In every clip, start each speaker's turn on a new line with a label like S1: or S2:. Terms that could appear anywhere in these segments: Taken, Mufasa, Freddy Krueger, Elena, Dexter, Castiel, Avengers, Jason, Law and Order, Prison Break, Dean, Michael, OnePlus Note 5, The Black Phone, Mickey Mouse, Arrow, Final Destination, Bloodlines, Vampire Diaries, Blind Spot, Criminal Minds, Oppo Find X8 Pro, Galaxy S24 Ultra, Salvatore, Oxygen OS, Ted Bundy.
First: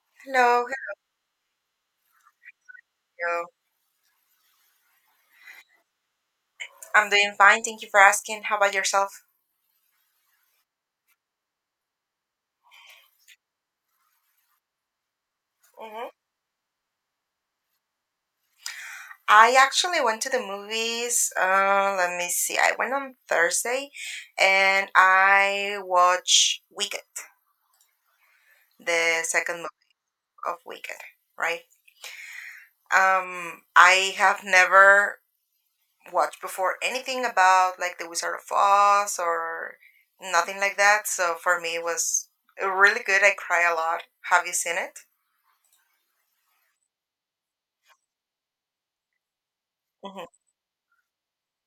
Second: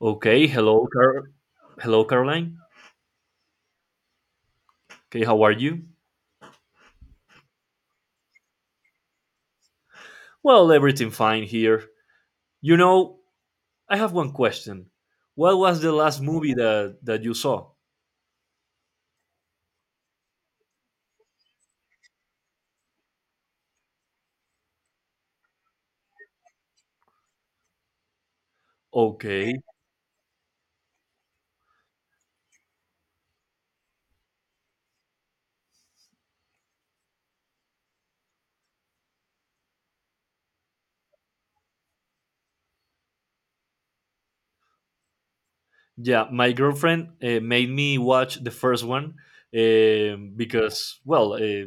S1: Okay,
S2: Hello,
S1: hello, hello, Caroline.
S2: hello.
S1: Okay, how are you?
S2: I'm doing fine. Thank you for asking. How about yourself?
S1: Well, everything fine here. You know, I have one question. What was the
S2: hmm
S1: last movie that you saw?
S2: I actually went to the movies. Let me see. I went on Thursday, and I watched Wicked, the second
S1: Okay,
S2: movie of Wicked. Right. I have never watched before anything about like The Wizard of Oz or nothing like that. So for me, it was really good. I cry a lot. Have you seen it?
S1: yeah, my girlfriend made me watch the first one because,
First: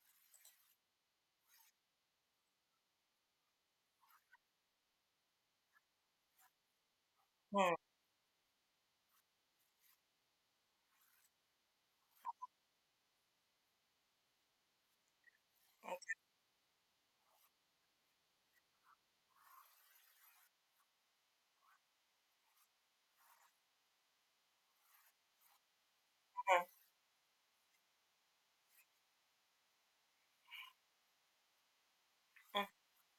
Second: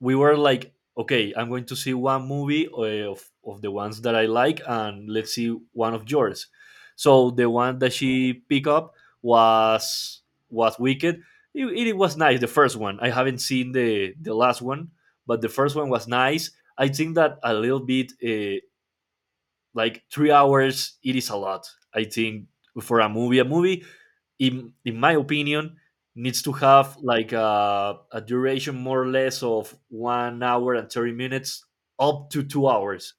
S1: we were like, okay, I'm going to see one movie of the ones that I like, and let's see one of yours. So the
S2: Mm-hmm.
S1: one that she picked up was was Wicked. It was nice, the first one. I haven't seen the last one, but the first one was nice. I think that a little bit, like 3 hours, it is a lot, I think. For a movie, a movie, in my opinion, needs to have like a duration more or less of 1 hour and 30 minutes, up to 2 hours.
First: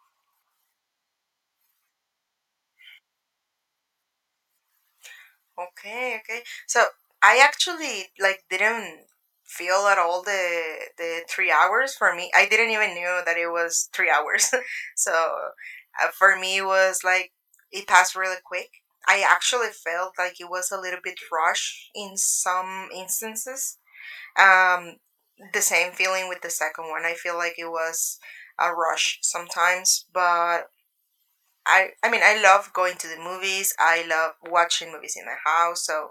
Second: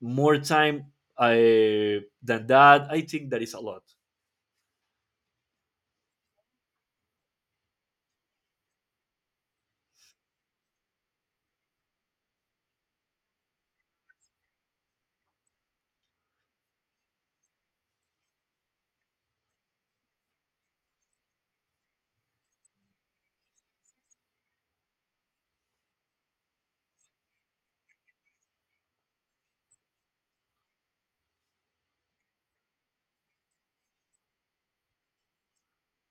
S1: More time, uh, than that, I think that is a lot.
S2: Okay, okay. So I actually like didn't feel at all the 3 hours for me. I didn't even knew that it was 3 hours. So for me, it was like it passed really quick. I actually felt like it was a little bit rushed in some instances. Um, the same feeling with the second one. I feel like it was a rush sometimes, but I mean I love going to the movies. I love watching movies in my house. So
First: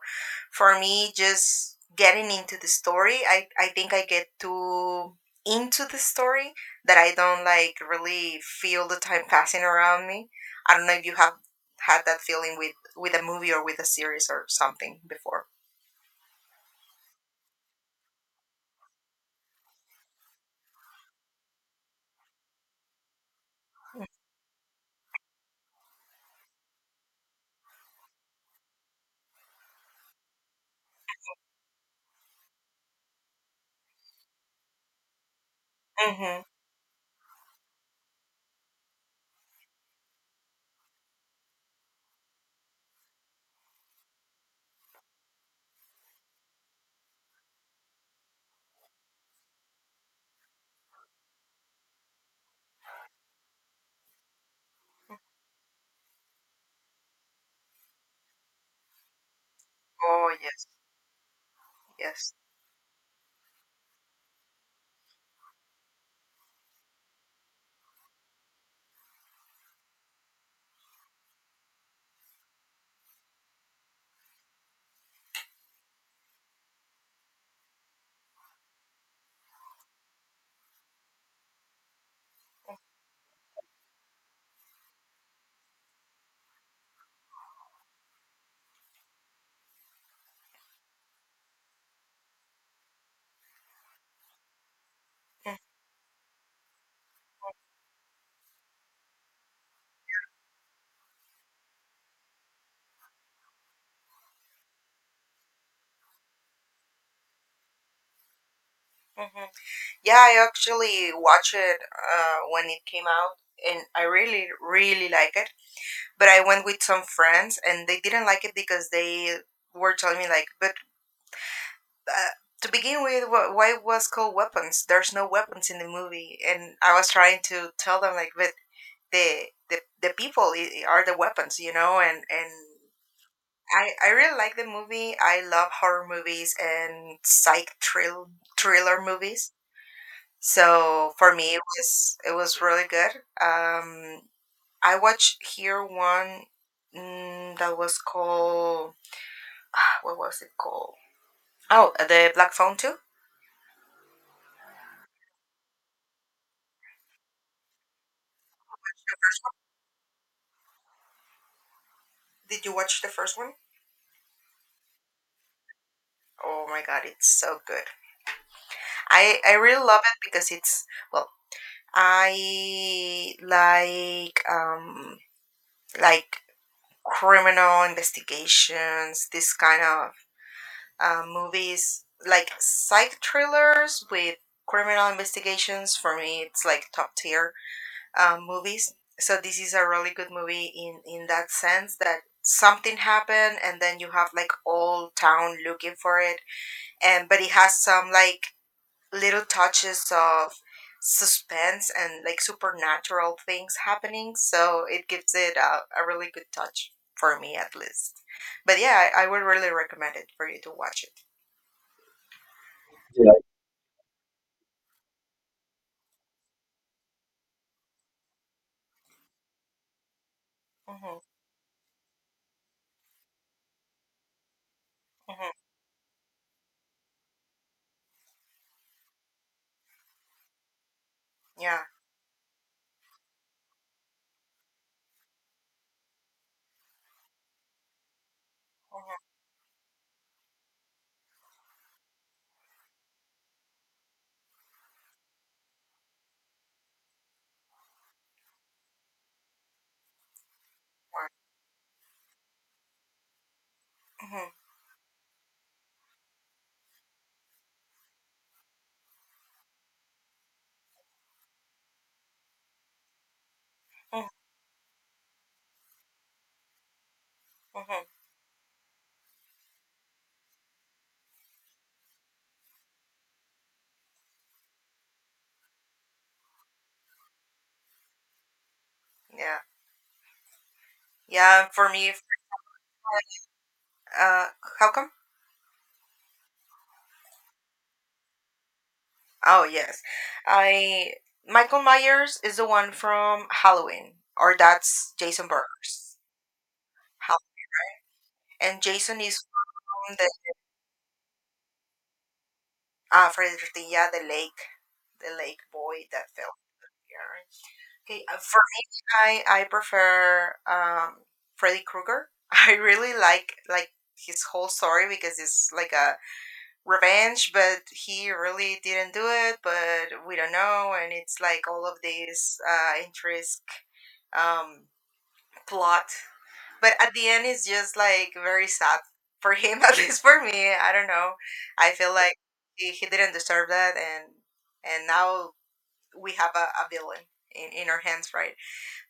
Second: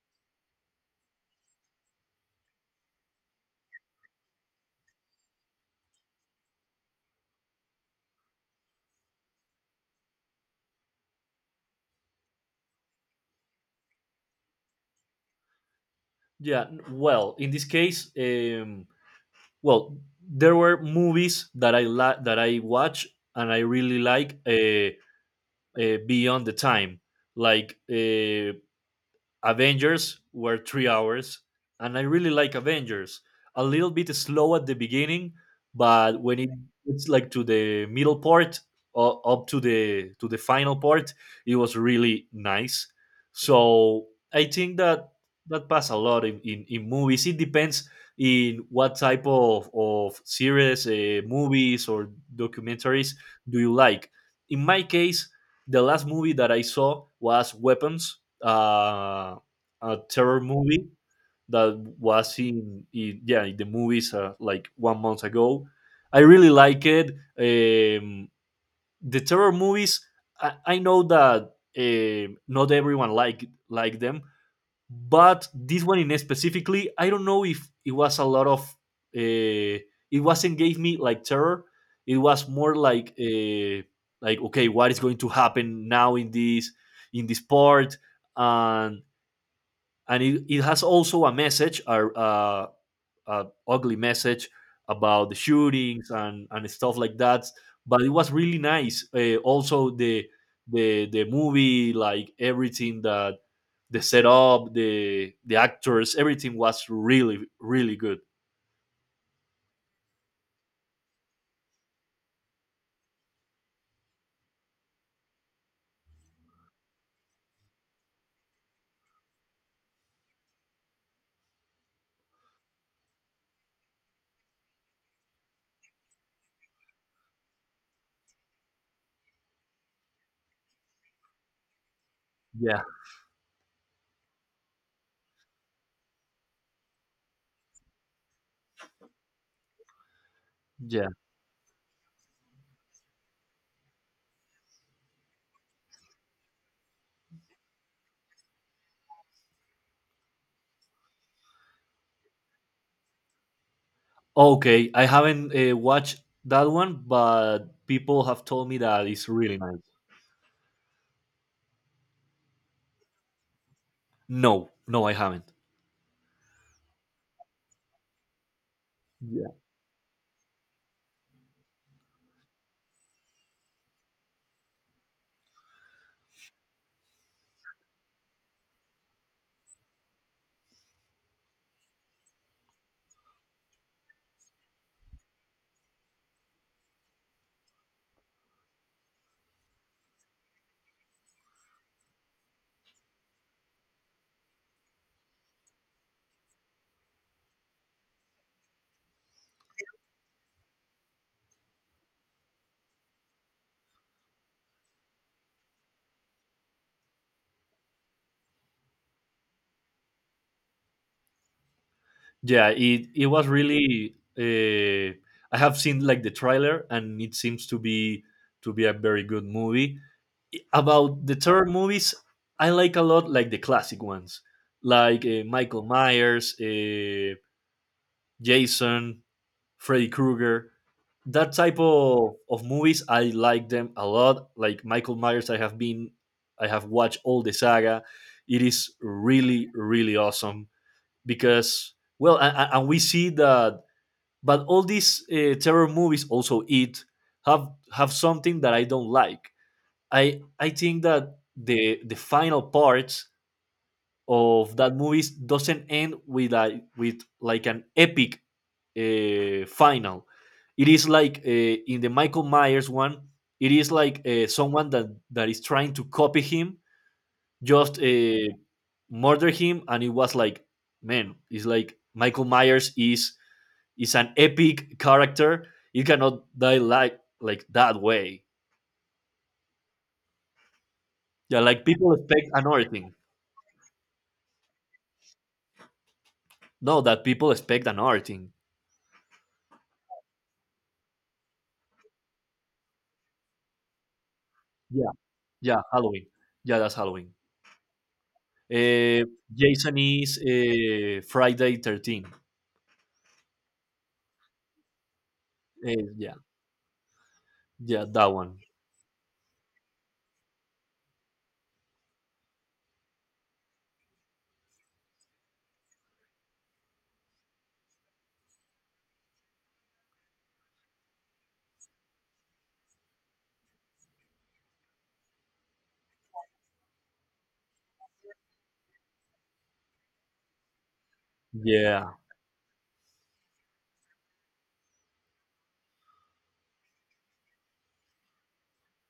S2: for me, just getting into the story, I think I get too into the story that I don't like really feel the time passing around me. I don't know if you have had that feeling with a movie or with a series or something before.
S1: Yeah. Well, in this case, well, there were movies that that I watch and I really like, beyond the time, like uh, Avengers were 3 hours, and I really like Avengers. A little bit slow at the beginning, but when
S2: Mm-hmm.
S1: it gets like to the middle part, or up to the final part, it was really nice. So I think that that pass a lot in movies. It depends in what type of series, movies, or documentaries do you like. In my case, the last movie that I saw was Weapons, uh, a
S2: Oh
S1: terror
S2: yes,
S1: movie that
S2: yes.
S1: was in the movies, like 1 month ago. I really like it. Um, the terror movies. I know that not everyone like them, but this one in specifically, I don't know if it was a lot of. Uh, it wasn't gave me like terror. It was more like, like, okay, what is going to happen now in this, in this part? and and it has also a message, a ugly message about the shootings and stuff like that. But it was really nice. Also the movie, like everything that, the setup, the actors, everything was really really good.
S2: Mm-hmm. Yeah, I actually watched it when it came out, and I really, really like it. But I went with some friends and they didn't like it because they were telling me like, but uh, to begin with, why it was called weapons? There's no weapons in the movie, and I was trying to tell them like, but the people are the weapons, you know, and.
S1: Yeah,
S2: I really like the movie. I love horror movies and psych thrill thriller movies.
S1: yeah.
S2: So for me, it was really good. Um, I watched here one that was called what was it called? Oh, the Black Phone too.
S1: Okay, I haven't watched that one, but people have told me that it's really nice.
S2: Did you watch the first one?
S1: No, no, I haven't.
S2: Oh my god, it's so good. I really love it because it's well, I like criminal investigations, this kind of movies, like psych thrillers with criminal investigations. For me, it's like top tier movies. So this is a really good movie in that sense that something happened and then you have like all town looking for it and but it has some like little touches of suspense and like supernatural things happening, so it gives it a really good touch for me at least. But yeah, I would really recommend it for you to watch it.
S1: Yeah, it
S2: Yeah.
S1: was really. I have seen like the trailer, and it seems to be a very good movie.
S2: Mm-hmm.
S1: About the terror movies, I like a lot like the classic ones, like
S2: Mm-hmm.
S1: Michael Myers, Jason, Freddy Krueger. That type
S2: Yeah.
S1: of movies, I like them a lot. Like Michael Myers, I have watched all the saga. It is
S2: Mm-hmm.
S1: really, really awesome because, well, and we see that, but all these terror movies also it have something that I don't like. I think that the final part
S2: Mm-hmm. Mm-hmm.
S1: of that movie doesn't end with a, with like an epic final. It is like, in the Michael Myers one, it is like,
S2: Mm-hmm.
S1: someone that is trying to copy him just
S2: Mm-hmm.
S1: murder him, and it was like, man, it's like Michael Myers is an epic character. You cannot die like that way.
S2: Yeah.
S1: Yeah,
S2: Yeah. and
S1: like
S2: For
S1: people
S2: me,
S1: expect another thing.
S2: uh, how come?
S1: No, that people expect another thing.
S2: Oh yes, I Michael Myers is the one from Halloween, or
S1: Yeah,
S2: that's Jason
S1: yeah,
S2: Burgers.
S1: Halloween. Yeah, that's Halloween.
S2: Hall- And Jason
S1: Uh,
S2: is
S1: Jason
S2: from the
S1: is Friday 13.
S2: Fredericia, the lake, the lake boy
S1: Uh,
S2: that
S1: yeah,
S2: fell here.
S1: yeah,
S2: Okay,
S1: that one.
S2: for me, I prefer Freddy Krueger. I really like his whole story because it's like a revenge, but he really didn't do it. But we don't know, and it's like all of these interest um plot. But at the end, it's just like very sad for him, at least for me. I don't know. I
S1: Yeah,
S2: feel like he didn't deserve that, and now we have a villain in our hands, right?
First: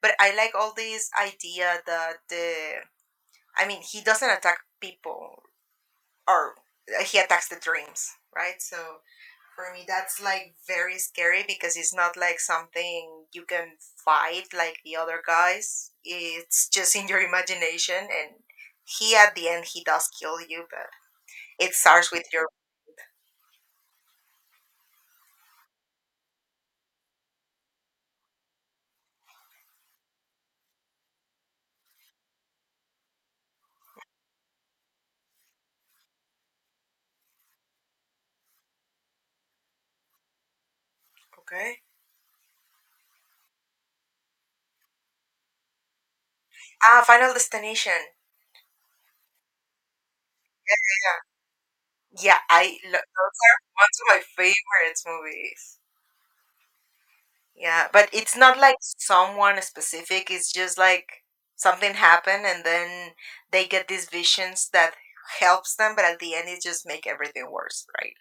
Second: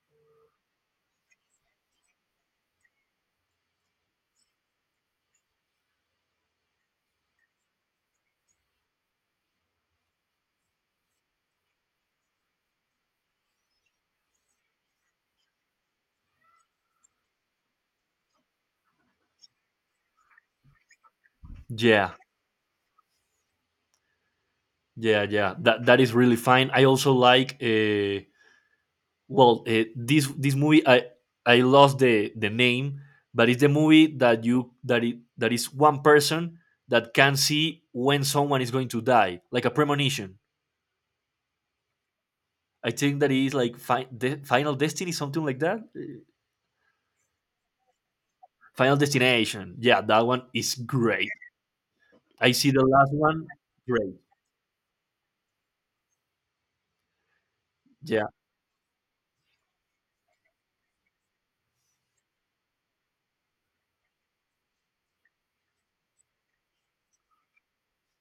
S2: But I like all this idea that the I mean, he doesn't attack people or he attacks the dreams, right? So for me, that's like very scary because it's not like something you can fight like the other guys. It's just in your imagination, and he at the end he does kill you, but it
S1: yeah,
S2: starts with your
S1: yeah, yeah. That that is really fine. I also like, well, this this movie, I lost the name, but it's the movie that you, that it, that is one person that can see when someone is going to die, like a premonition.
S2: Okay.
S1: I think that is like Final Destiny, something like that.
S2: Final Destination.
S1: Final Destination. Yeah, that one is
S2: Yeah,
S1: great.
S2: yeah,
S1: I see the last
S2: those
S1: one.
S2: are
S1: Great.
S2: one of my favorite movies. Yeah, but
S1: Yeah,
S2: it's not like someone specific. It's just like something happened, and then they get these visions that helps them, but at the end, it just make everything worse, right?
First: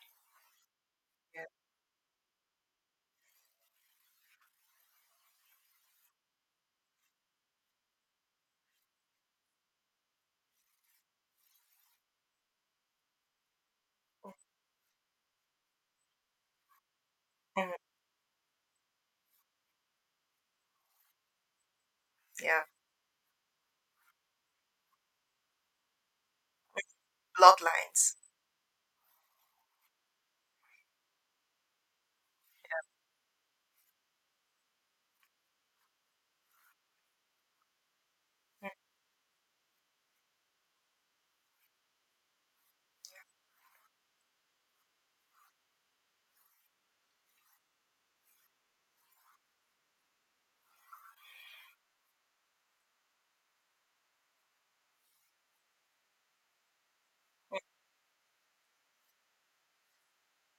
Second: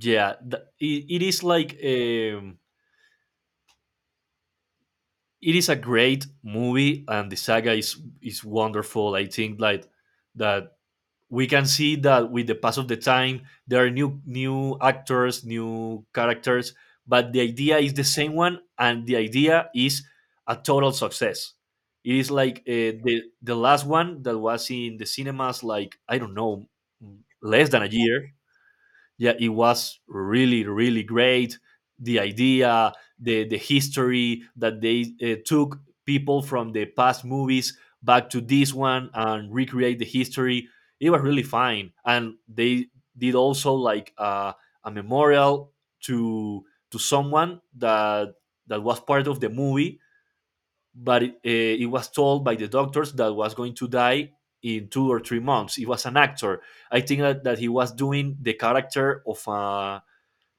S1: yeah. It is
S2: Yeah,
S1: like, it is a great movie, and the saga is wonderful. I think like that we can see that with the pass of the time there are new new actors new characters, but the idea
S2: Mhm.
S1: is the same one, and the idea is a total success. It is like,
S2: yeah.
S1: the last one that was in the cinemas, like I don't know, less than a
S2: Bloodlines.
S1: year. Yeah, it was really, really great. The idea, the history that they, took people from the past movies back to
S2: Mm.
S1: this one and recreate the history. It was really fine. And they did also like, a memorial to to someone that, that was part of the movie. But it, it was told by the doctors that was going to die in 2 or 3 months. He was an actor. I think that he was doing the character of a,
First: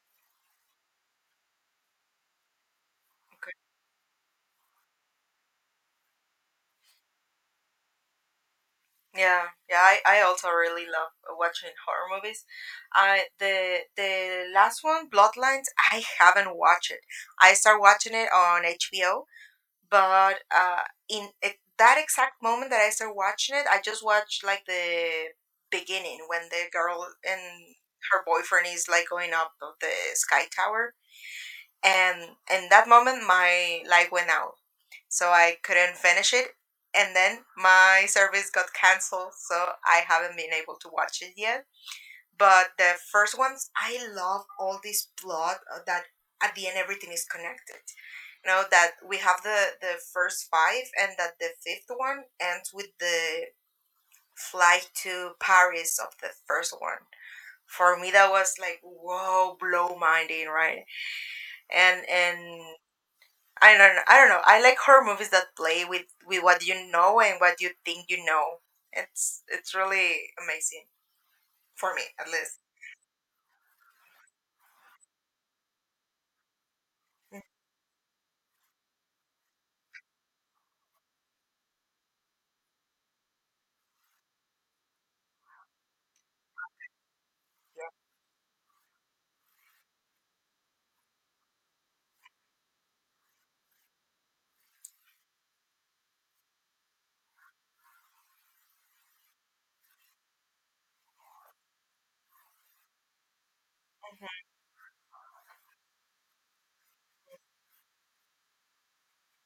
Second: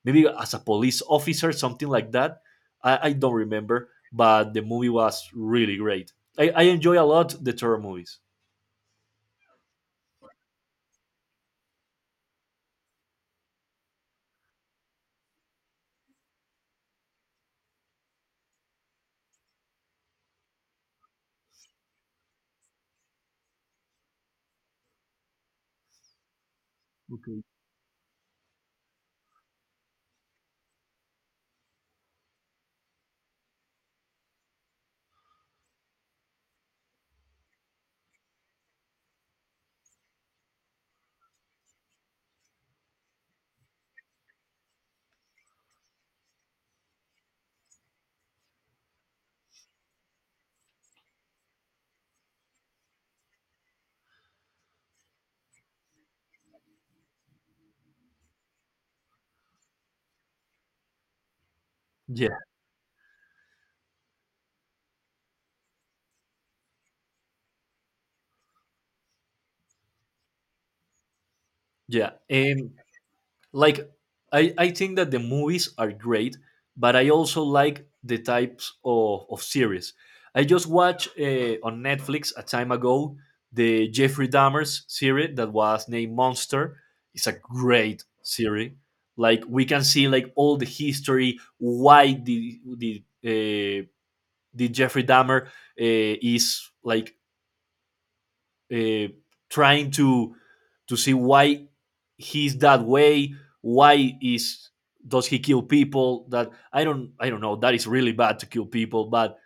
S1: maybe as a police officer, something like that. I don't
S2: Okay.
S1: remember, but the movie was really great. I enjoy a lot the terror movies.
S2: Yeah, yeah. I also really love watching horror movies. I the last one, Bloodlines. I haven't watched it. I start watching it on HBO, but in at that exact moment that I started watching it, I just watched like the beginning when the girl and
S1: Okay.
S2: her boyfriend is like going up of the sky tower, and in that moment my light went out, so I couldn't finish it, and then my service got canceled, so I haven't been able to watch it yet. But the first ones, I love all this plot that at the end everything is connected. You know that we have the first five, and that the fifth one ends with the flight to Paris of the first one. For me, that was like whoa, blow minding, right?
S1: Yeah,
S2: And I don't know, I don't know. I like horror movies that play with what you know and what you think you know. It's really amazing for me,
S1: yeah.
S2: at least.
S1: And like I think that the movies are great, but I
S2: Mhm.
S1: also like the types of series. I just watched, on Netflix a time ago, the Jeffrey Dahmer's series that was named Monster. It's a great series. Like we can see like all the history why the Jeffrey Dahmer, is like, uh, trying to see why he's that way. Why is, does he kill people? That I don't, I don't know. That is really bad to kill people, but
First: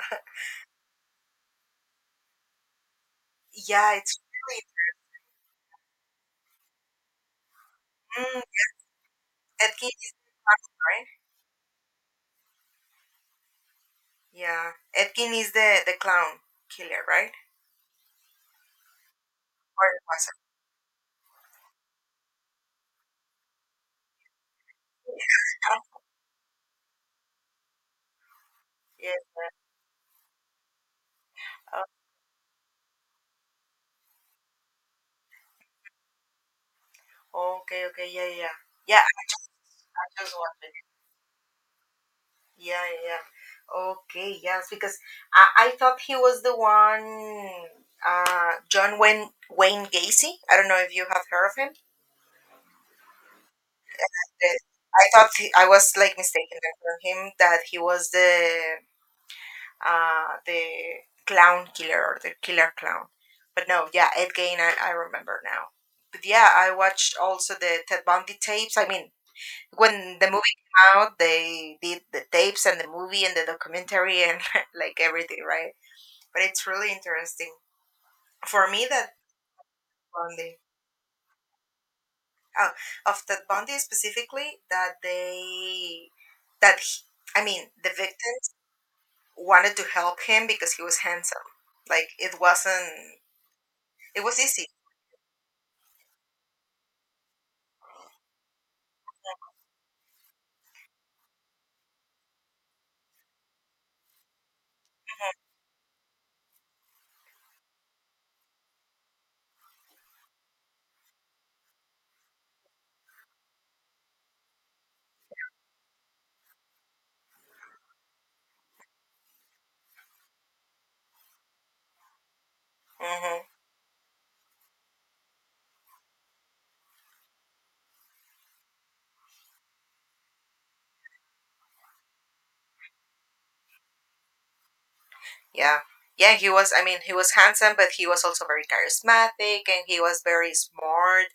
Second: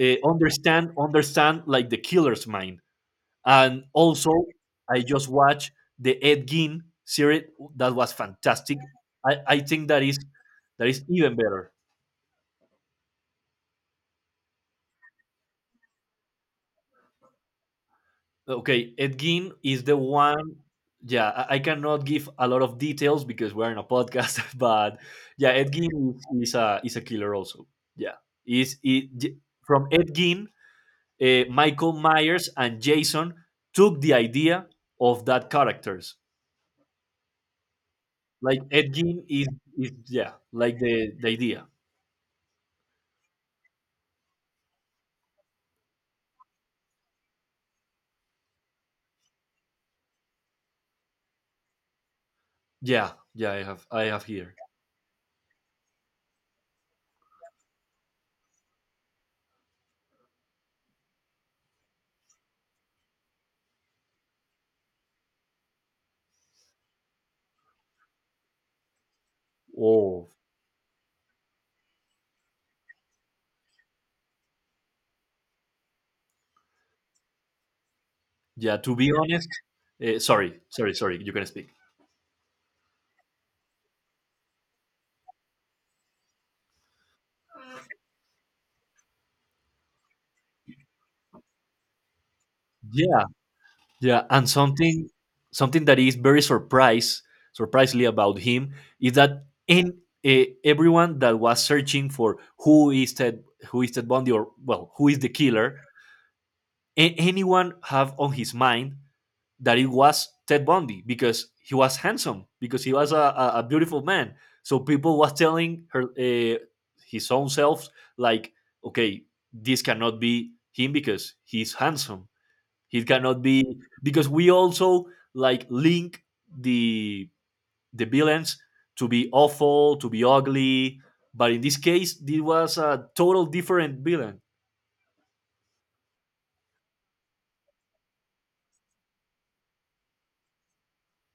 S1: understand, understand like the killer's mind. And
S2: Yeah, it's
S1: also,
S2: really
S1: I just watched the Ed Gein series. That was
S2: mm,
S1: fantastic. I think
S2: Edgin
S1: that
S2: is
S1: is,
S2: the clown,
S1: that is
S2: right?
S1: even better.
S2: Yeah, Edgin is the clown killer, right?
S1: Okay, Ed Gein is
S2: Or
S1: the
S2: it was a
S1: one. Yeah, I cannot give a lot of details because we're in a podcast, but yeah, Ed
S2: killer.
S1: Gein is a, is a killer also. Yeah, is it
S2: Yeah.
S1: from Ed Gein, Michael Myers and Jason took the idea of that characters.
S2: Oh, okay, okay, yeah, yeah, yeah.
S1: Like Ed
S2: Yeah,
S1: Gein is
S2: I
S1: yeah,
S2: just wondered.
S1: like the idea.
S2: Yeah, yeah, yeah. Okay, yes, because I thought he was the one, John Wayne Gacy. I don't know if you have heard of him.
S1: Yeah, yeah, I have, I have here.
S2: The- I thought he, I was like mistaken for him that he was the clown killer or the killer clown. But no, yeah, Ed Gain, I remember now. But yeah, I watched also the Ted Bundy tapes. I mean, when
S1: Oh,
S2: the movie came out, they did the tapes and the movie and the documentary and like everything, right? But it's really interesting for
S1: yeah.
S2: me
S1: To
S2: that
S1: be honest, sorry,
S2: Bundy,
S1: sorry, sorry. You can speak.
S2: oh, of Ted Bundy specifically, that they that he, I mean, the victims wanted to help him because he was handsome. Like it wasn't,
S1: Yeah.
S2: it
S1: Yeah,
S2: was
S1: and
S2: easy
S1: something, something that is very surprise, surprisingly about him is that in, everyone that was searching for who is Ted, who is Ted Bundy, or well, who is the killer, anyone have on his mind that it was Ted Bundy because he was handsome, because he was a beautiful man. So people was telling her, his own self, like, okay, this cannot be him because he's handsome. It cannot
S2: Mm-hmm.
S1: be because we also like link the the villains to be awful, to be ugly. But in this case, it was a total different villain.
S2: Yeah. Yeah, he was, I mean, he was handsome, but he was also very charismatic and he was very smart.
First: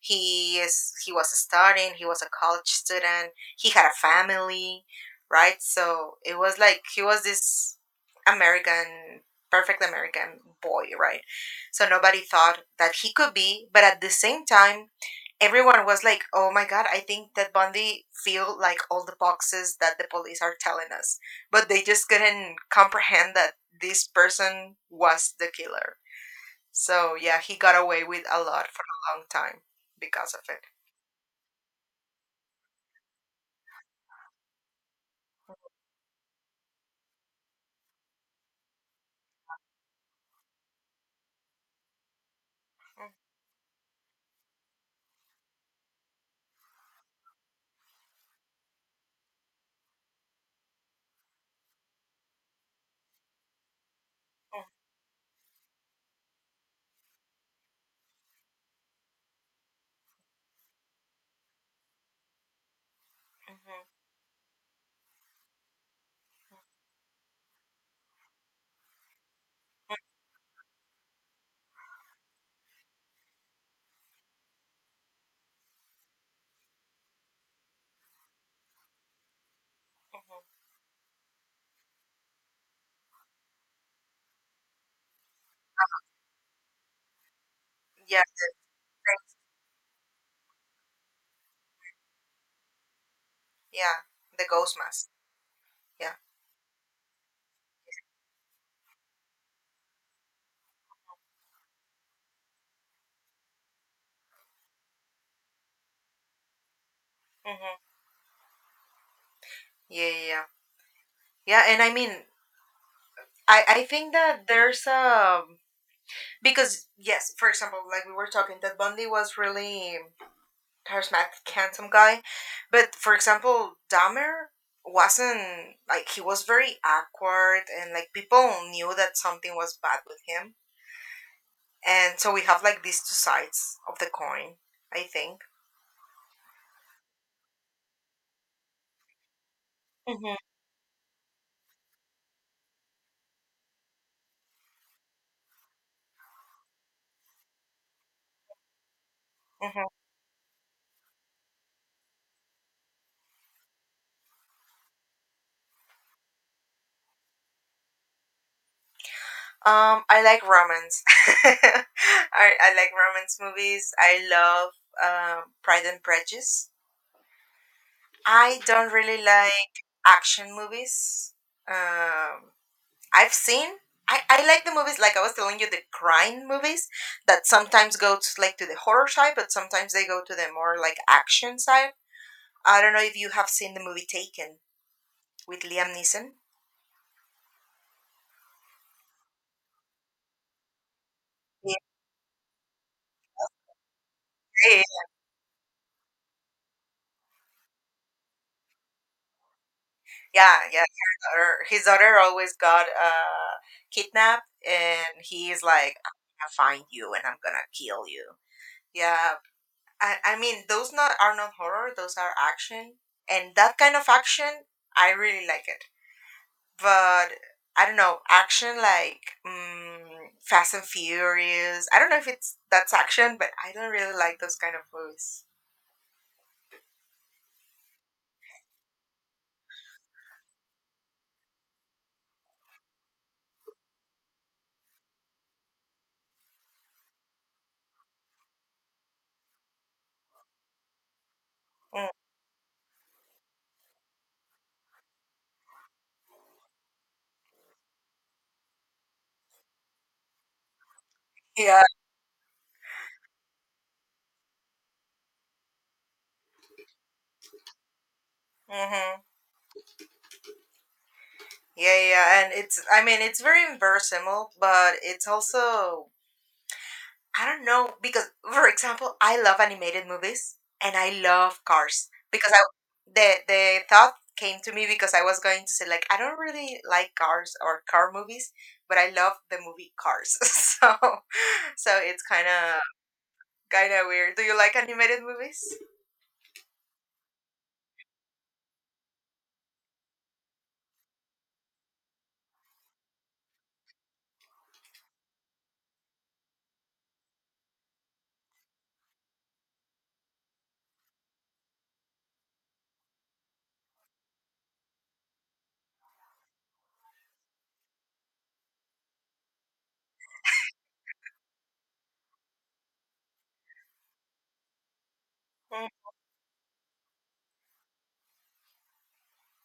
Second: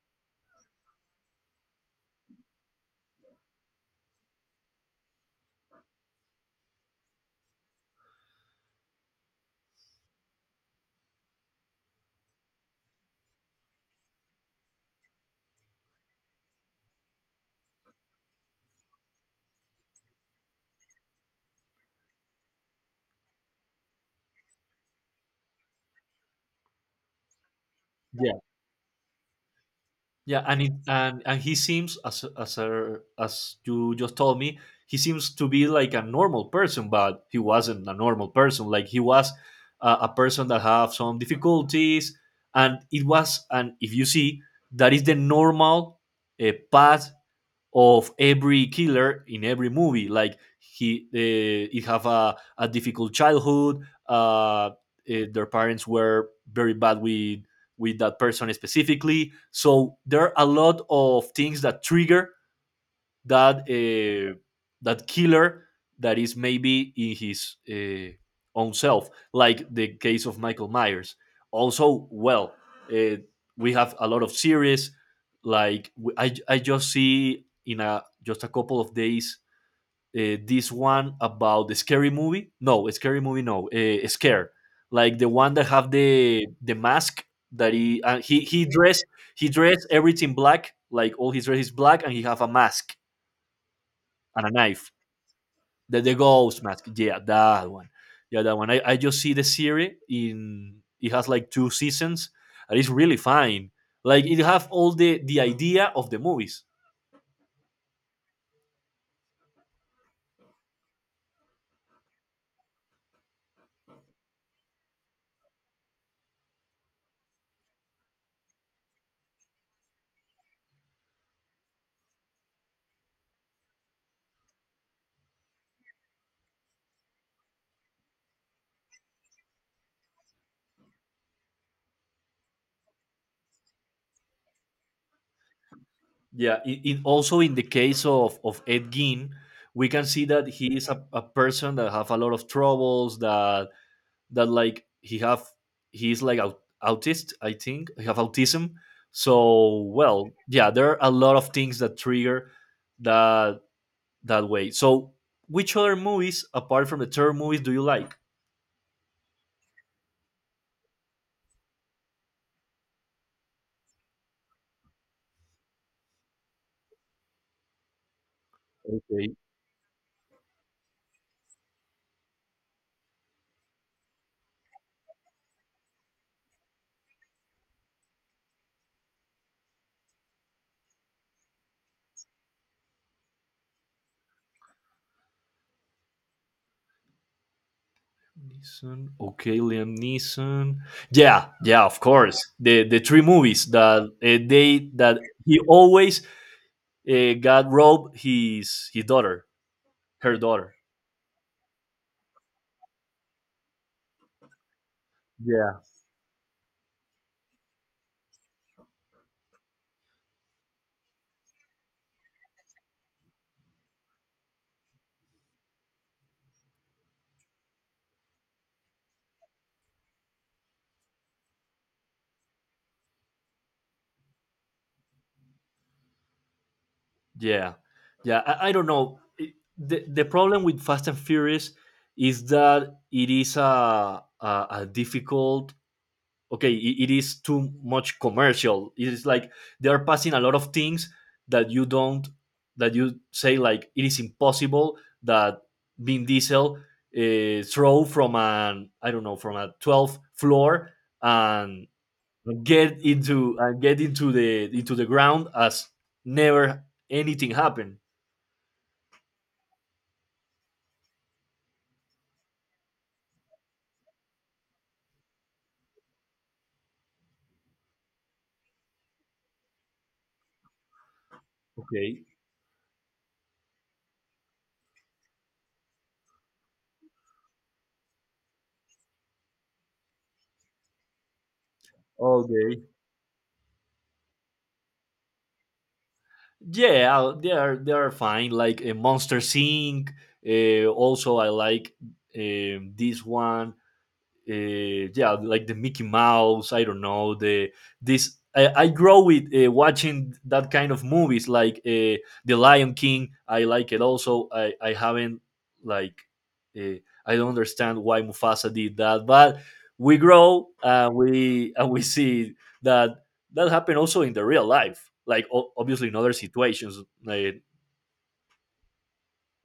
S2: He is, he was studying, he was a college student, he had a family, right? So it was like he was this American, perfect American boy, right? So nobody thought that he could be, but at the same time, everyone was like, oh my God, I think that Bundy filled like all the boxes that the police are telling us, but they just couldn't comprehend that this person was the killer. So yeah, he got away with
S1: Yeah,
S2: a lot for a long time because of
S1: yeah, and
S2: it.
S1: it, and he seems as a, as you just told me, he seems to be like a normal person, but he wasn't a normal person. Like he was a person that have some difficulties. And it was, and if you see that is the normal path of every killer in every movie. Like he have a difficult childhood.
S2: Mm-hmm,
S1: Uh, their parents were very bad with that person specifically. So there are a lot of things that trigger that, that killer, that is maybe in his, own self, like the case of Michael Myers. Also, well, uh, we have a lot of series. Like I just see in a, just a couple of days,
S2: mm-hmm.
S1: this one about the scary movie. No, a scary movie. No, scare. Like the one that have the mask that he, uh,
S2: Yeah,
S1: he he dressed, he dressed everything black. Like all his dress is black, and he have a mask
S2: yeah,
S1: and
S2: the
S1: a
S2: ghost
S1: knife.
S2: mask.
S1: The
S2: Yeah.
S1: ghost mask. Yeah, that one. Yeah, that one. I just see the series in it has like 2 seasons, and it's really fine. Like it have all the idea of the movies.
S2: Mm-hmm. Yeah, yeah, yeah. Yeah, and I mean, I think that there's a because yes, for example, like we were talking, that Bundy was really charismatic, handsome guy. But for example, Dahmer wasn't like he was very awkward and like people knew that something was bad with him. And so we have like these two sides of the coin, I think.
S1: Yeah. It also in the case of Ed Gein, we can see
S2: Mm-hmm.
S1: that he is a person that have a lot of troubles that, that like he have, he is like autist, I think he have autism. So
S2: Mm-hmm.
S1: well, yeah, there are a lot of things that trigger that, that way. So, which other movies apart from the terror movies do you like?
S2: I like romance. I, I like romance movies. I love Pride and Prejudice. I don't really
S1: Okay,
S2: like action movies. Um, I've seen. I like the movies, like I was telling you, the crime movies that sometimes go to, like to the horror side, but sometimes they go to the more like action side. I don't know if you have seen the movie Taken with Liam Neeson.
S1: Neeson. Okay, Liam Neeson. Yeah,
S2: Yeah,
S1: yeah, of course. The three movies that,
S2: yeah,
S1: they that he always, got robbed his daughter, her
S2: yeah,
S1: daughter.
S2: yeah. His daughter always got kidnapped, and he is
S1: Yeah,
S2: like, "I'm gonna find you, and I'm gonna kill you." Yeah, I mean, those not are not horror; those are action, and that kind of action, I really like it. But I don't know action like Fast and Furious. I don't know if it's that's action, but I don't really like those kind of movies.
S1: yeah, yeah. I don't know. The, the problem with Fast and Furious is that it is a a difficult okay it is too much commercial. It is like they are passing a lot of things that you
S2: Mm.
S1: don't that you say like it is impossible that Vin Diesel throw from an I don't know from a 12th floor
S2: Yeah.
S1: and get into the ground as never anything happened.
S2: hmm Yeah, yeah, and it's I mean it's very impersonal, but it's also I don't know because, for example, I love animated movies and I love Cars
S1: Okay,
S2: because I the thought came to me because I was going to say like I don't really like cars or car movies, but I love the movie Cars. So so it's
S1: okay,
S2: kind of weird. Do you like animated movies?
S1: yeah, they are fine. Like a Monster Inc. Also, I like this one uh, yeah, like the Mickey Mouse. I don't know the this. I grow with watching that kind of movies like the Lion King. I like it also. I haven't like uh, I don't understand why Mufasa did that, but we grow and we see that happened also in the real life. Like
S2: Mm.
S1: obviously in other situations, uh,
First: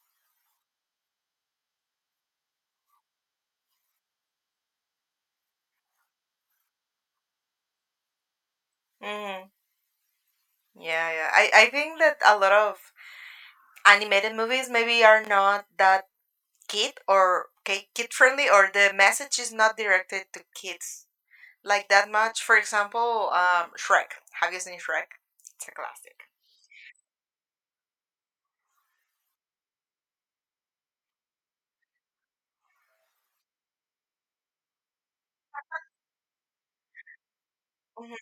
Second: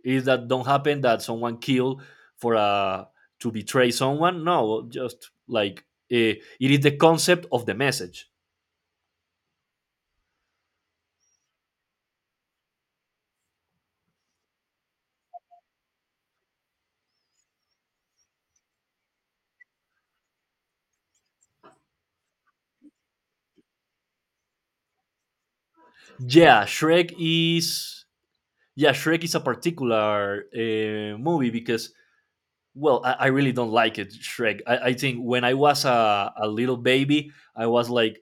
S1: is that don't happen that someone killed for a to betray someone no just like uh, it is the concept of the message.
S2: Mm. Yeah, yeah. I think that a lot of animated movies maybe are not that kid or okay, kid friendly or the message is not directed to kids like that much, for example, Shrek. Have you seen Shrek? It's a classic.
S1: Yeah, Shrek is a particular movie because well, I really don't like it. Shrek, I think when I was a little baby I was
S2: Mhm.
S1: like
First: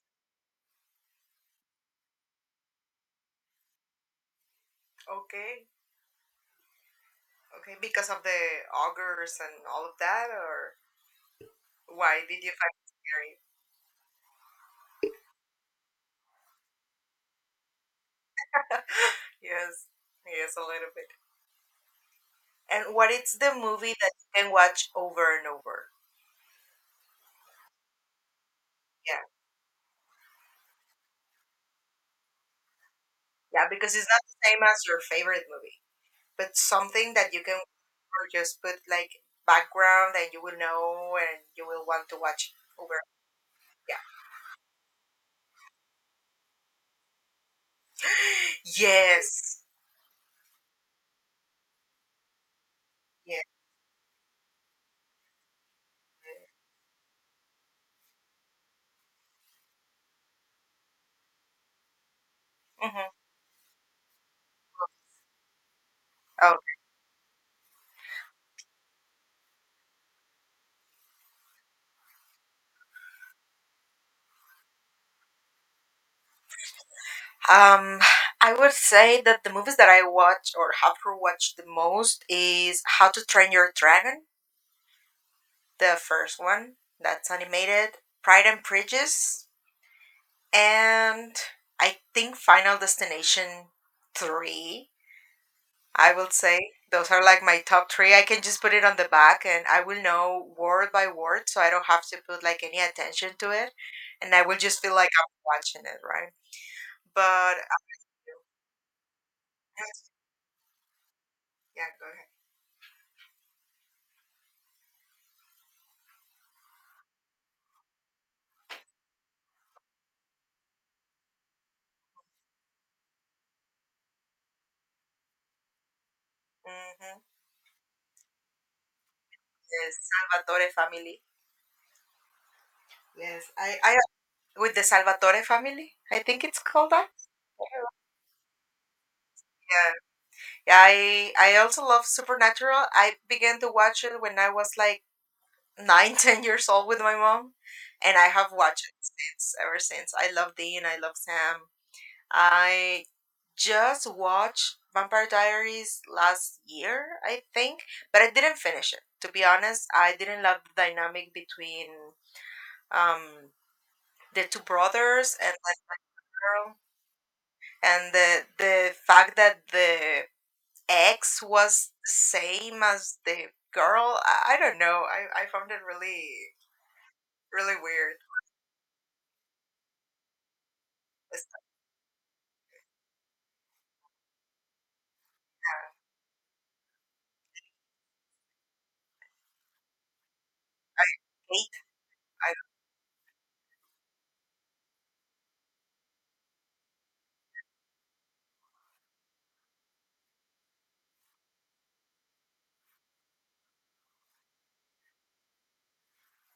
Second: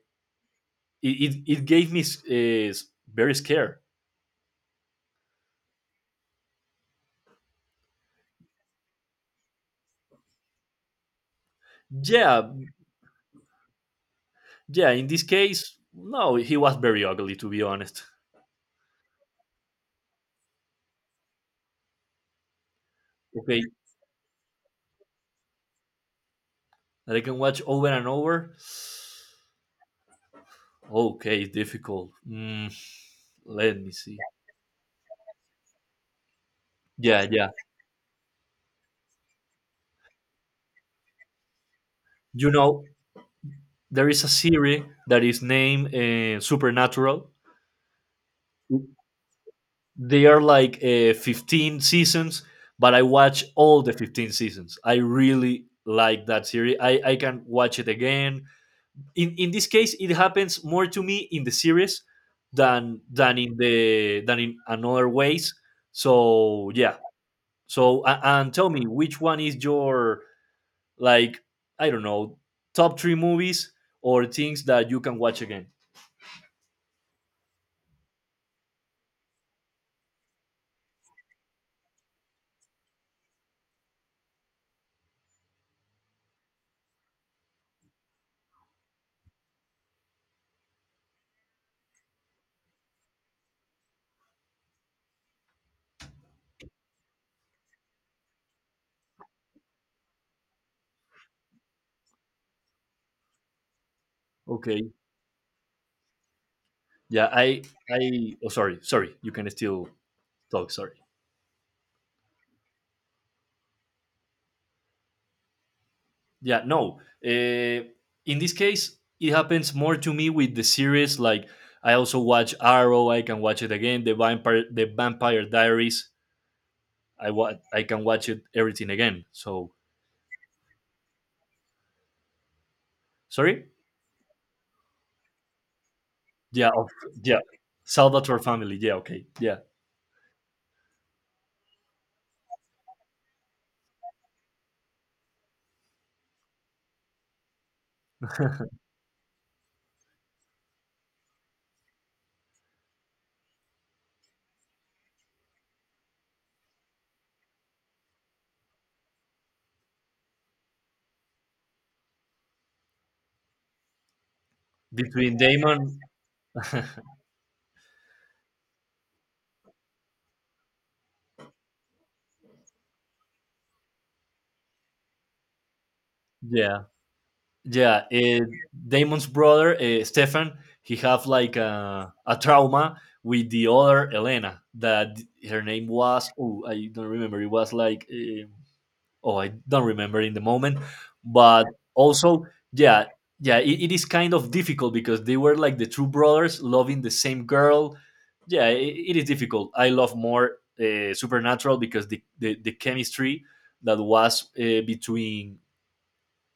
S1: it, it gave me very scared.
S2: Okay, okay, because of the augurs and all of that, or why did
S1: Yeah,
S2: you find it scary?
S1: yeah, in this case no, he was very ugly to be honest.
S2: Yes, yes, a little bit. And what is the
S1: Okay,
S2: movie that you can watch over and over?
S1: that I can watch over and over.
S2: Yeah,
S1: Okay, difficult.
S2: yeah,
S1: Let me
S2: because it's
S1: see.
S2: not the same as your favorite movie, but something
S1: Yeah,
S2: that you
S1: yeah.
S2: can or just put like background and you will know and you will want to
S1: You
S2: watch
S1: know,
S2: over. Yeah.
S1: there is a series that is named Supernatural.
S2: Yes.
S1: They are like 15 seasons, but I
S2: Yeah.
S1: watch all the 15 seasons. I really like that series. I can watch it again. In this case, it happens more to me in the series
S2: Mhm.
S1: than in the than in another ways.
S2: Oh,
S1: So yeah, so and tell me which one is your like I don't know top three movies or things that you can watch again.
S2: um, I would say that the movies that I watch or have watched the most is How to Train Your Dragon, the first one that's animated, Pride and Prejudice, and I think Final Destination 3. I will say those are like my top three. I can just put it on the back and I will know word by word, so I don't have to put like any attention to it, and I will just
S1: Okay.
S2: feel like I'm watching it, right?
S1: Yeah.
S2: But
S1: I oh, sorry, sorry, you can still talk. Sorry.
S2: yeah, go ahead.
S1: Yeah. No. Uh, in this case, it happens more to me with the series. Like I also watch Arrow. I can watch it again. The Vampire Diaries.
S2: Mm-hmm.
S1: I can watch it everything again. So
S2: The Salvatore family. Yes,
S1: sorry.
S2: I with the Salvatore family. I think it's
S1: Yeah.
S2: called that.
S1: Yeah. Salvatore family. Yeah. Okay. Yeah.
S2: Yeah, yeah. I also love Supernatural. I began to watch it when I was like nine, 10 years old with my mom, and I have watched it since. Ever since, I love Dean. I love Sam. I just watched Vampire Diaries last year, I think, but I didn't finish it. To be honest, I didn't love the dynamic between um the two
S1: between
S2: brothers and the
S1: Damon,
S2: girl. And the fact that the ex was the same as the girl I don't know, I found it really
S1: yeah,
S2: really
S1: yeah,
S2: weird.
S1: Damon's brother Stefan, he have
S2: It's
S1: like
S2: the
S1: a trauma with the other Elena that her name was oh I don't remember, it was like oh I don't remember in the moment, but
S2: hate,
S1: also
S2: I don't
S1: yeah, yeah, it is kind of difficult because they were like the true brothers loving the same girl. Yeah, it is difficult. I love more Supernatural because the chemistry that was between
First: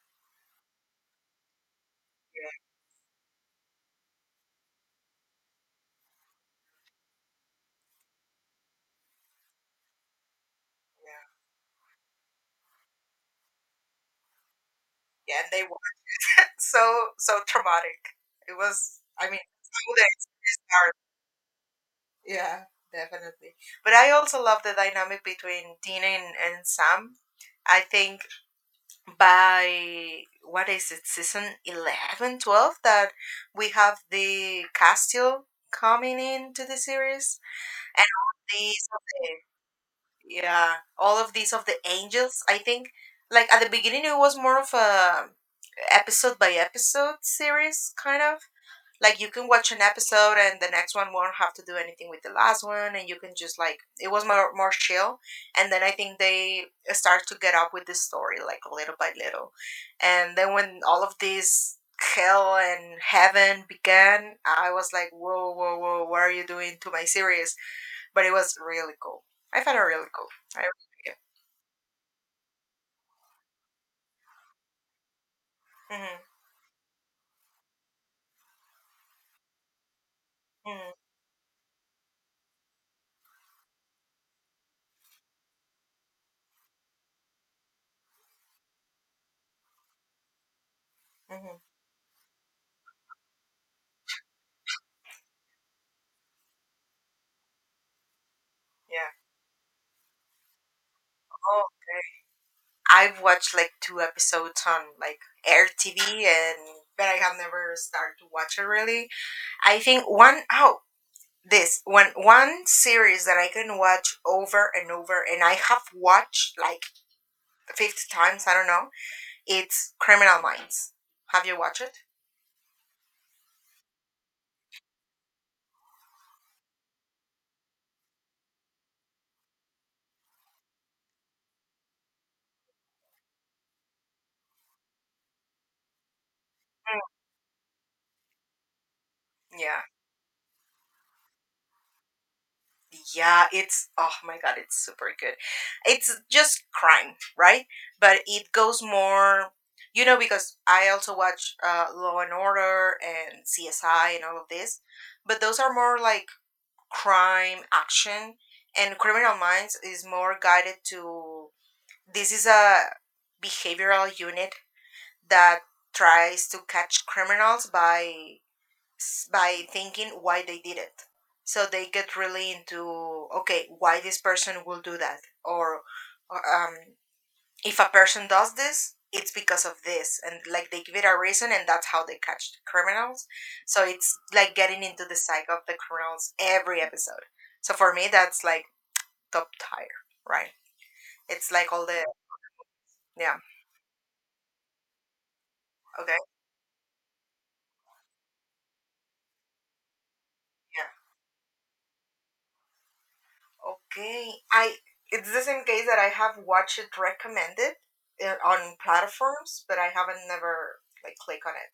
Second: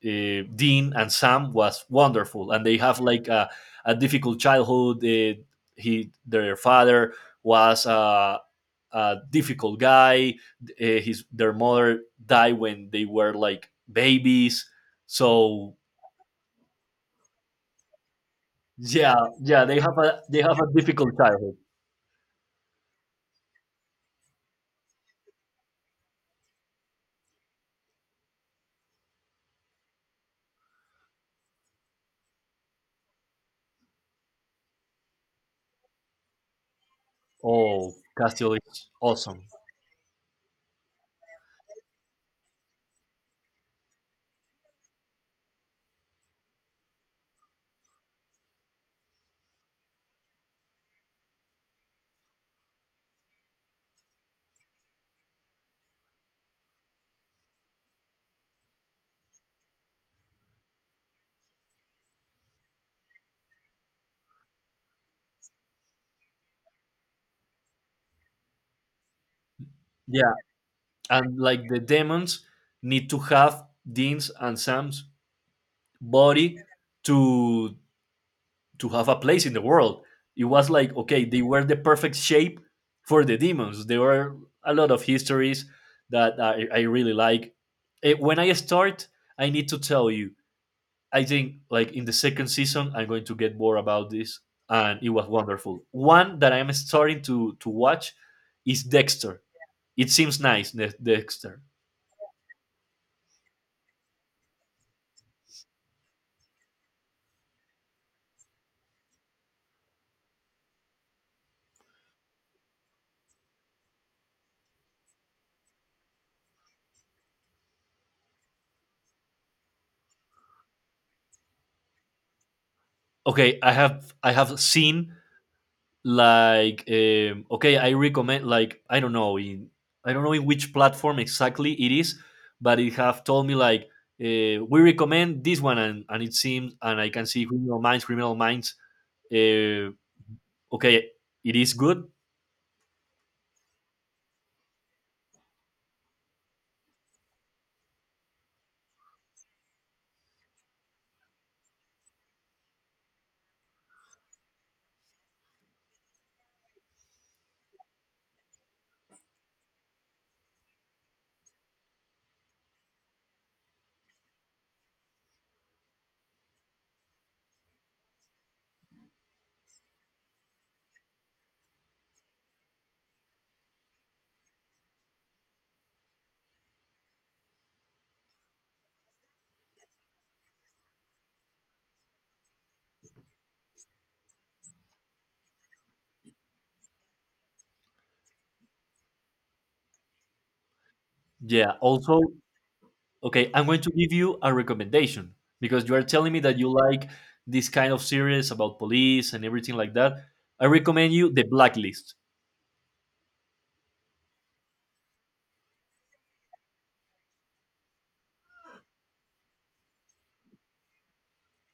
S1: Dean and Sam was wonderful,
S2: know.
S1: and they have like a difficult childhood. Their father was a difficult guy. His
S2: Yeah,
S1: Their mother died when they were like babies.
S2: yeah, and they
S1: So
S2: were so traumatic. It was,
S1: yeah,
S2: I mean,
S1: yeah, they
S2: how
S1: have
S2: they
S1: a
S2: start.
S1: difficult childhood.
S2: Yeah, definitely. But I also love the dynamic between Dean and Sam. I think by, what is it, season 11, 12, that we have the Castile coming into the series
S1: Oh,
S2: and all of
S1: Castiel is
S2: these of the,
S1: awesome.
S2: yeah, all of these of the angels. I think like at the beginning it was more of a episode by episode series, kind of like you can watch an episode and the next one won't have to do anything with the last one, and you can just like, it was more chill. And then I think they start to get up with the story like little by little, and then when all of this hell and heaven began, I was like, whoa, whoa, whoa, what are you doing to my series? But it was really cool. I found it really cool.
S1: Yeah,
S2: I really like it.
S1: and like the demons need to have Dean's and Sam's
S2: Mm-hmm.
S1: body to have a place in the world. It was
S2: Mm-hmm.
S1: like okay, they were the perfect shape for the demons. There were a lot of histories that I really like. When I start, I need to tell you, I think
S2: Mm-hmm.
S1: like in the second season, I'm going to get more about this, and it was wonderful. One that I'm starting to watch is
S2: Yeah.
S1: Dexter. It seems nice, Dexter.
S2: Oh, okay. I've watched like two episodes on like Air TV, and but I have never started to watch it really. I think one, oh, this one, one series that I can watch over and over, and I have watched like 50 times, I don't know. It's Criminal Minds. Have you watched it?
S1: Okay, I have seen like okay, I recommend like I don't know in which platform exactly it is, but it have told me like we recommend this one, and it seems and I can see Criminal Minds. Criminal Minds,
S2: Mm. Yeah.
S1: uh, okay, it is good.
S2: Yeah, it's, oh my god, it's super good. It's just crime, right? But it goes more, you know, because I also watch Law and Order and CSI and all of this, but those are more like crime action, and Criminal Minds is more guided to, this is a behavioral unit that tries to catch criminals by by thinking why they did it. So they get really into, okay, why this person will do that, or, if a person does this, it's because of this, and like they give it a reason, and that's how they catch the criminals. So it's like getting into the psyche of the criminals every episode. So for me, that's like top tier, right? It's
S1: Yeah,
S2: like all the,
S1: also
S2: yeah,
S1: okay, I'm going to give you a recommendation because you are
S2: okay,
S1: telling me that you like this kind of series about police and everything like that. I
S2: yeah.
S1: recommend you the Blacklist.
S2: Okay, I, it's the same case that I have watched it recommended on platforms, but I haven't never like click on it.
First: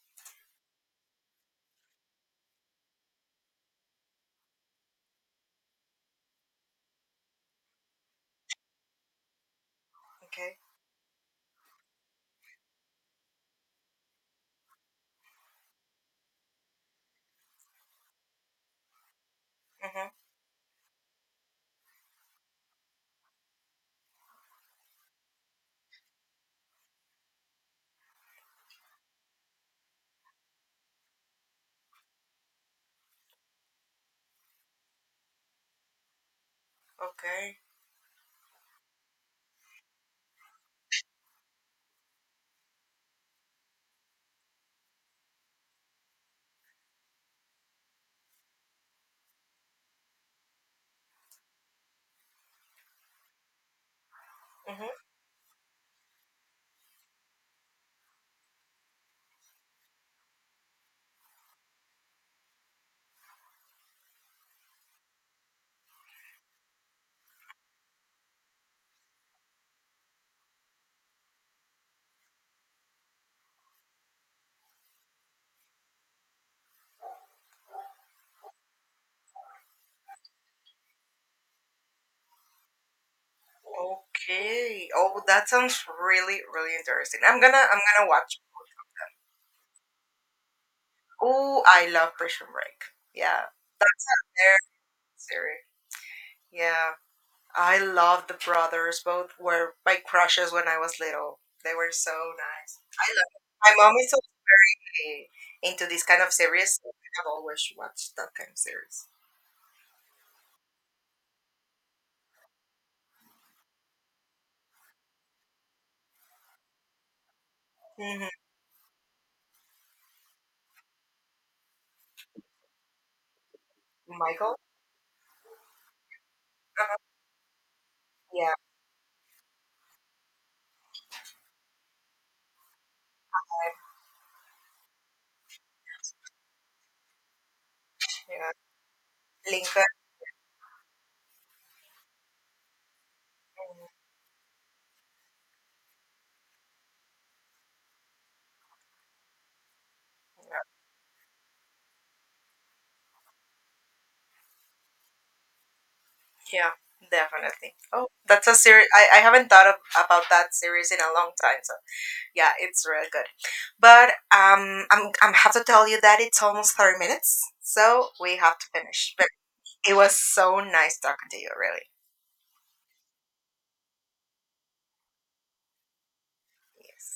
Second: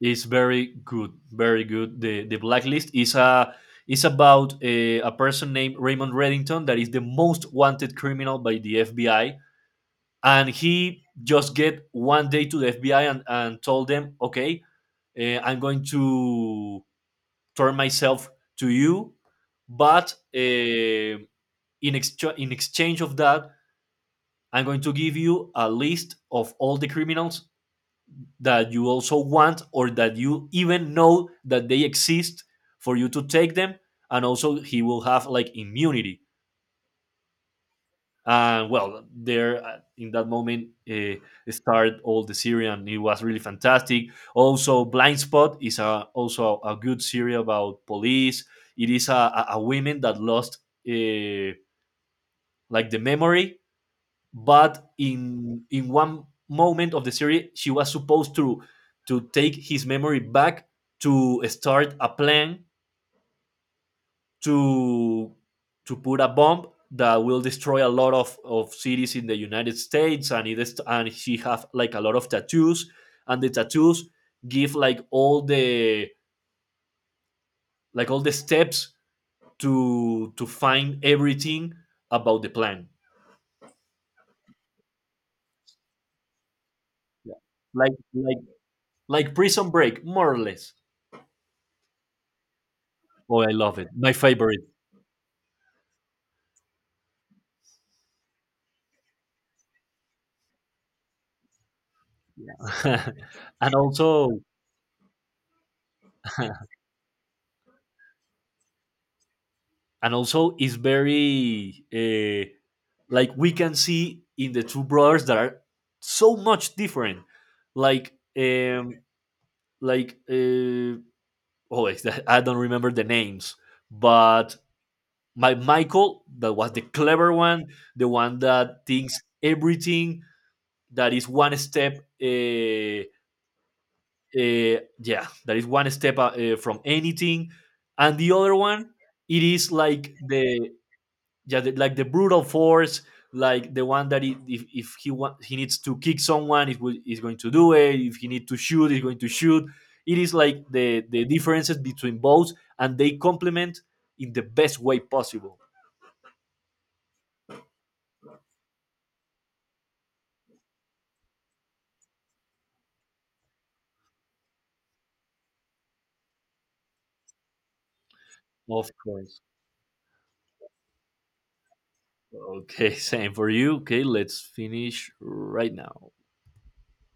S1: It's very good, very good. The Blacklist is a is about a person named Raymond Reddington that is the most wanted criminal by the FBI, and
S2: Okay.
S1: he just get one day to the FBI and told them, okay, I'm going to turn myself to you,
S2: Mhm.
S1: but in in exchange of that, I'm going to give you a list of all the criminals that you also want or that you even know that they exist for you to take them, and also he will have like immunity.
S2: Okay.
S1: And well there in that moment start all the series and it was really fantastic. Also Blind Spot is a, also a good series about police. It is a women that lost uh, like the memory,
S2: Mhm.
S1: but in one moment of the series she was supposed to take his memory back to start a plan to put a bomb that will destroy a lot of cities in the United States, and it is, and she have like a lot of tattoos and the tattoos give like all the steps to find everything about the plan.
S2: Okay. Oh, that sounds really really interesting.
S1: Yeah.
S2: I'm gonna I'm
S1: like
S2: gonna
S1: like
S2: watch.
S1: like Prison Break more or less.
S2: Oh, I love Prison Break.
S1: Oh,
S2: Yeah,
S1: I love it.
S2: that's
S1: My
S2: a very
S1: favorite.
S2: good series. Yeah, I love the brothers. Both were my crushes when I was little. They were so nice.
S1: Yeah.
S2: I love.
S1: and
S2: My mom is so,
S1: also,
S2: eh, into this kind of series, so I have always watched that kind of series.
S1: and also, it's very like we can see in the two brothers that are so much different. Like,
S2: Hmm.
S1: um, like oh, it's I don't remember the names,
S2: Michael?
S1: but my Michael, that was the
S2: Uh-huh.
S1: clever one, the one
S2: Yeah,
S1: that thinks everything, that is one step
S2: I-
S1: yeah, that is one step from anything, and the other
S2: yeah.
S1: one it is
S2: Lincoln.
S1: like the yeah the, like the brutal force, like the one that it, if he want he needs to kick someone, it will is going to do it. If he need to shoot, he's going to shoot. It is like the differences between both, and they complement in the best way possible.
S2: Yeah, definitely. Oh, that's a series I haven't thought of, about that series in a long time. So yeah, it's real good. But I'm have to tell you that it's almost 30 minutes, so we have to
S1: Of
S2: finish. But
S1: course.
S2: it was so nice talking to you, really.
S1: Okay, same for you. Okay, let's finish right now.
S2: Yes.